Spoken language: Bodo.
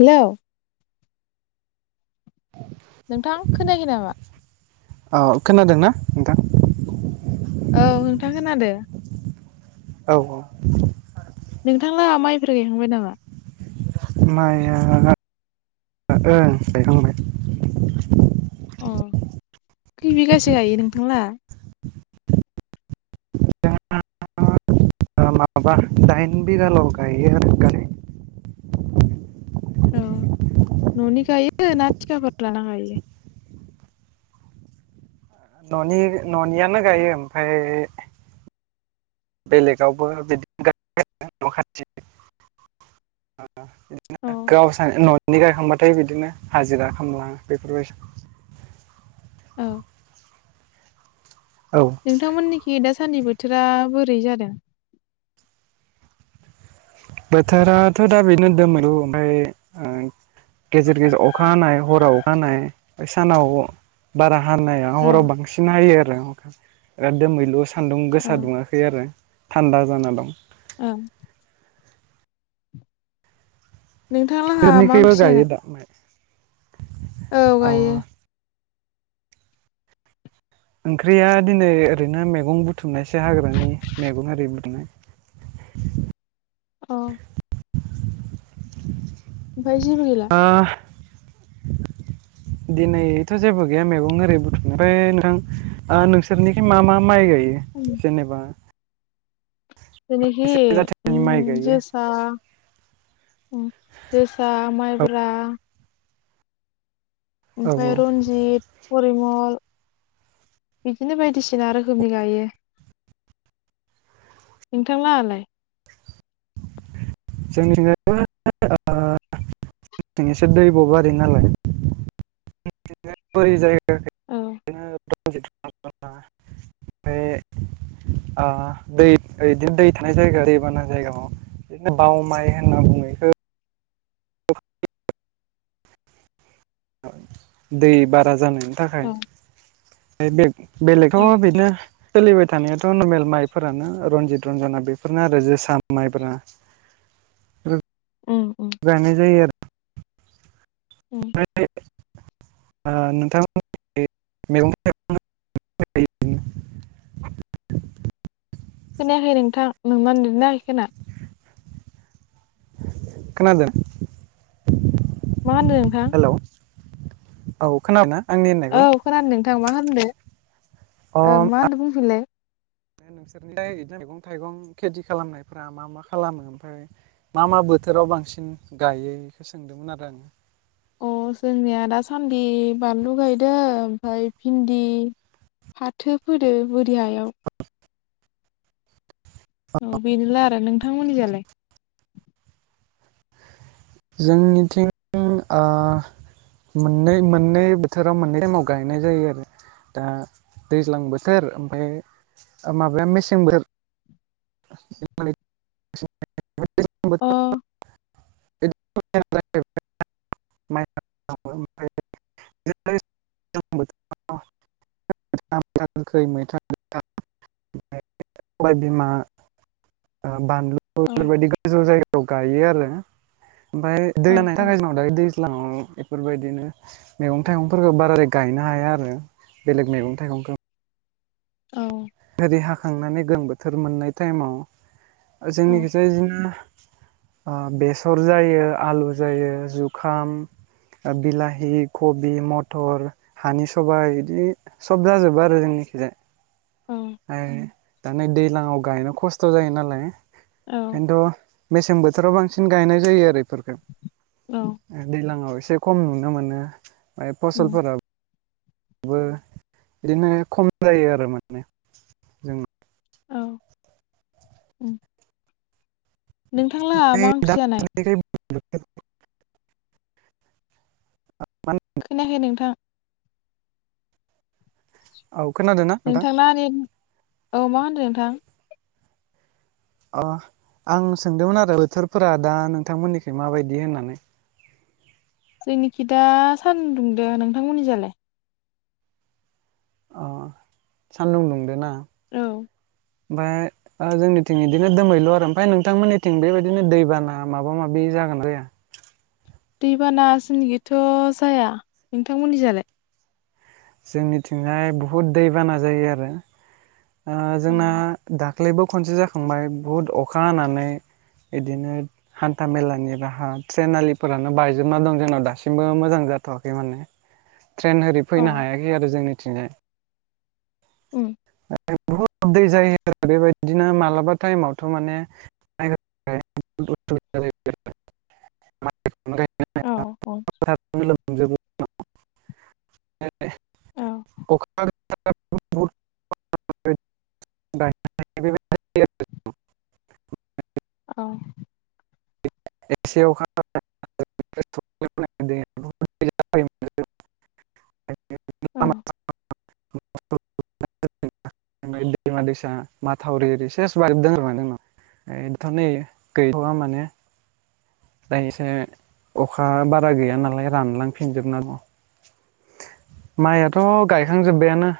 हेलौ [inaudible] नोंथां खोनायाखै नामा? औ खोनादोंना नोंथां? औ नोंथां खोनादों। औ औ। नोंथांलाहा माइफोर गायखांबाय नामा माया ओ गायखांबाय अ खै बिगासे गायो नोंथांलाहा माबा दाइन बिघाल गायो आरो गारि औ न'नि गायो ना थिखाफोर लाना गायो न'नि न'नियानो गायो ओमफ्राय बेलेगावबो बिदिनो खाथि [unintelligible] [unintelligible] औ गावस्रानि न'नि गायखांबा थाय बिदिनो हाजिरा खालामलाङो बेफोरबाय औ औ नोंथांमोननिखि दा सान्दि बोथोरा बोरै जादों बोथोराथ' दा बेनो दोमैलु ओमफ्राय ओ गेजेर गेजेर अखा हानाय हराव अखा हानाय सानाव बारा हानाया हराव औ बांसिन हायो आरो दोमैलु सान्दुं औ गोसा दुङाखै आरो थान्दा जाना दं ओं नोंथां लाहा मा ओंख्रि जानाय जाखांबाय औ गायो ओंख्रिया दिनै ओरैनो मैगं बुथुमनायसो हाग्रानि मैगं आरि बुथुमनाय अ ओमफाय जेबो गैला ओह [inaudible] दिनैथ' जेबो गैया मैगं ओरै बुथुम ओमफ्राय नोंथां नोंसोरनिखि मा मा माइ गायो? [inaudible] जेनेबा एसे जाथोनि माइ जेनाखि गायो जो जोसा माइब्रा औ ओमफ्राय रन्जित परिमल बिदिनो बायदिसिना रोखोमनि गायो। नोंथांलांआलाय [unintelligible] जोंनिथिं जों एसे दै बाव आरो नालाय [unintelligible] [unintelligible] ओ दै औ बिदिनो दै थानाय जायगा दैबाना जायगायाव बाव माइ होनना बुंनायखौ इखो दै बारा जानायनि थाखाय औ औ बेलेगथ बिदिनो सोलिबाय थानायाथ' नर्मेल माइफोरानो रन्जित रन्जना बेफोरनो आरो जोसा माइब्रा उम उम गायनाय जायो आरो। उम [unintelligible] खोनायाखै नोंथां नोंना नेत नाङाखै खोमा? खोनादों? मा होन्दों नोंथां। हेल' औ खोनादों ना? औ खोनादों नोंथां मा होनदो ओं मा होनदों बुंफिनलाय। नोंसोरनिलाय मैगं थाइगं खेथि खालामनायफोरा मा मा खालामो ओमफ्राय मा मा बोथोराव बांसिन गायो बेखौ सोंदोंमोन आरो आङो। अ जोंनिया दासान्दि बानलु गायदो ओमफ्राय भिन्दि फाथो फोदो बोरि हायाव औ बेनोल' आरो नोंथांमोननिजालाय जोंनिथिं ओ मोननै मोननै बोथोराव मोननै टाइमाव गायनाय जायो आरो दा दैज्लां बोथोर ओमफ्राय माबाया मेसें बोथोर [unintelligible] ओमफाय दैज्लां अ औ बोथोराव [unintelligible] माइ आबाद मावो ओमफाय [unintelligible] बोथोराव हाय [unintelligible] मैथा गोखै मैथा गोखा ओमफाय सबाय बिमा बानलु औ बेबायदि गोजौ जायगायाव गायो आरो ओमफ्राय दै लोमनानि औ थाखाय जोंनाव दायो दैज्लाङाव एफोरबायदिनो मैगं थाइगंफोरखौ बाराद्राय गायनो हाया आरो बेलेग मैगं थाइगंखौ औ ओरै हाखांनानै गोलोम बोथोर मोननाय टाइमाव औ जोंनिखिजाय इदिनो बेसर जायो आलु जायो जुखाम बिलाहि कबि मथर हानि सबाय बिदि सब जाजोबो आरो जोंनिखिजाय औ ओमफाय दैज्लाङाव गायनो खस्थ' जायो नालाय औ खिन्थु मेसें बोथोराव बांसिन गायनाय जायो आरो इफोरखौ औ दैलाङाव एसे खम नुनो मोनो ओमफाय उम फसलफोराव बो इदिनो खम जायो आरो माने जों औ नोंथांलाहा मा ओंख्रि जानाय [unintelligible] खोनाखै नोंथां औ खोनादोंना नोंथां नोंथांना नेथ औ मा होनदों नोंथां अ आं सोंदोंमोन आरो बोथोरफोरा दा नोंथांमोननिखै माबायदि होननानै जोंनिखि दा सान्दुं दुंदो नोंथांमोननि जालाय अ सान्दुं दुंदो ना औ ओमफ्राय जोंनिथिं बिदिनो दोमैलु आरो ओमफ्राय नोंथांमोननिथिं बेबायदिनो दैबाना माबा माबि जागोना जाया दैबाना जोंनिखैथ' जाया नोंथांमोननि जालाय जोंनिथिंहाय बहुद दैबाना जायो आरो औ जोंना दाख्लैबो खनसे जाखांबाय बुहुद अखा हानानै बिदिनो हान्था मेलानि राहा ट्रेन आलिफोरानो बायजोबना दं जोंनाव दासिमबो मोजां जाथ'आखै माने ट्रेन ओरै फैनो औ हायाखै आरो जोंनिथिंजाय [unintelligible] बुहुत दै जायो आरो बेबायदिनो मालाबा टाइमावथ' माने [unintelligible] गायनो औ औ हाया [unintelligible] लोमजोबो [unintelligible] अखा हादों [unintelligible] औ एसे अखा हाबाथाय औ ओमफ्राय दैमा दैसा माथावरि ओरै सेस बायजोबदों आरो माने जोंनाव नोंथां नै गैथ'वा माने दा एसे अखा बारा गैया नालाय रानलांफिनजोबना दं माइयाथ' गायखांजोब्बायानो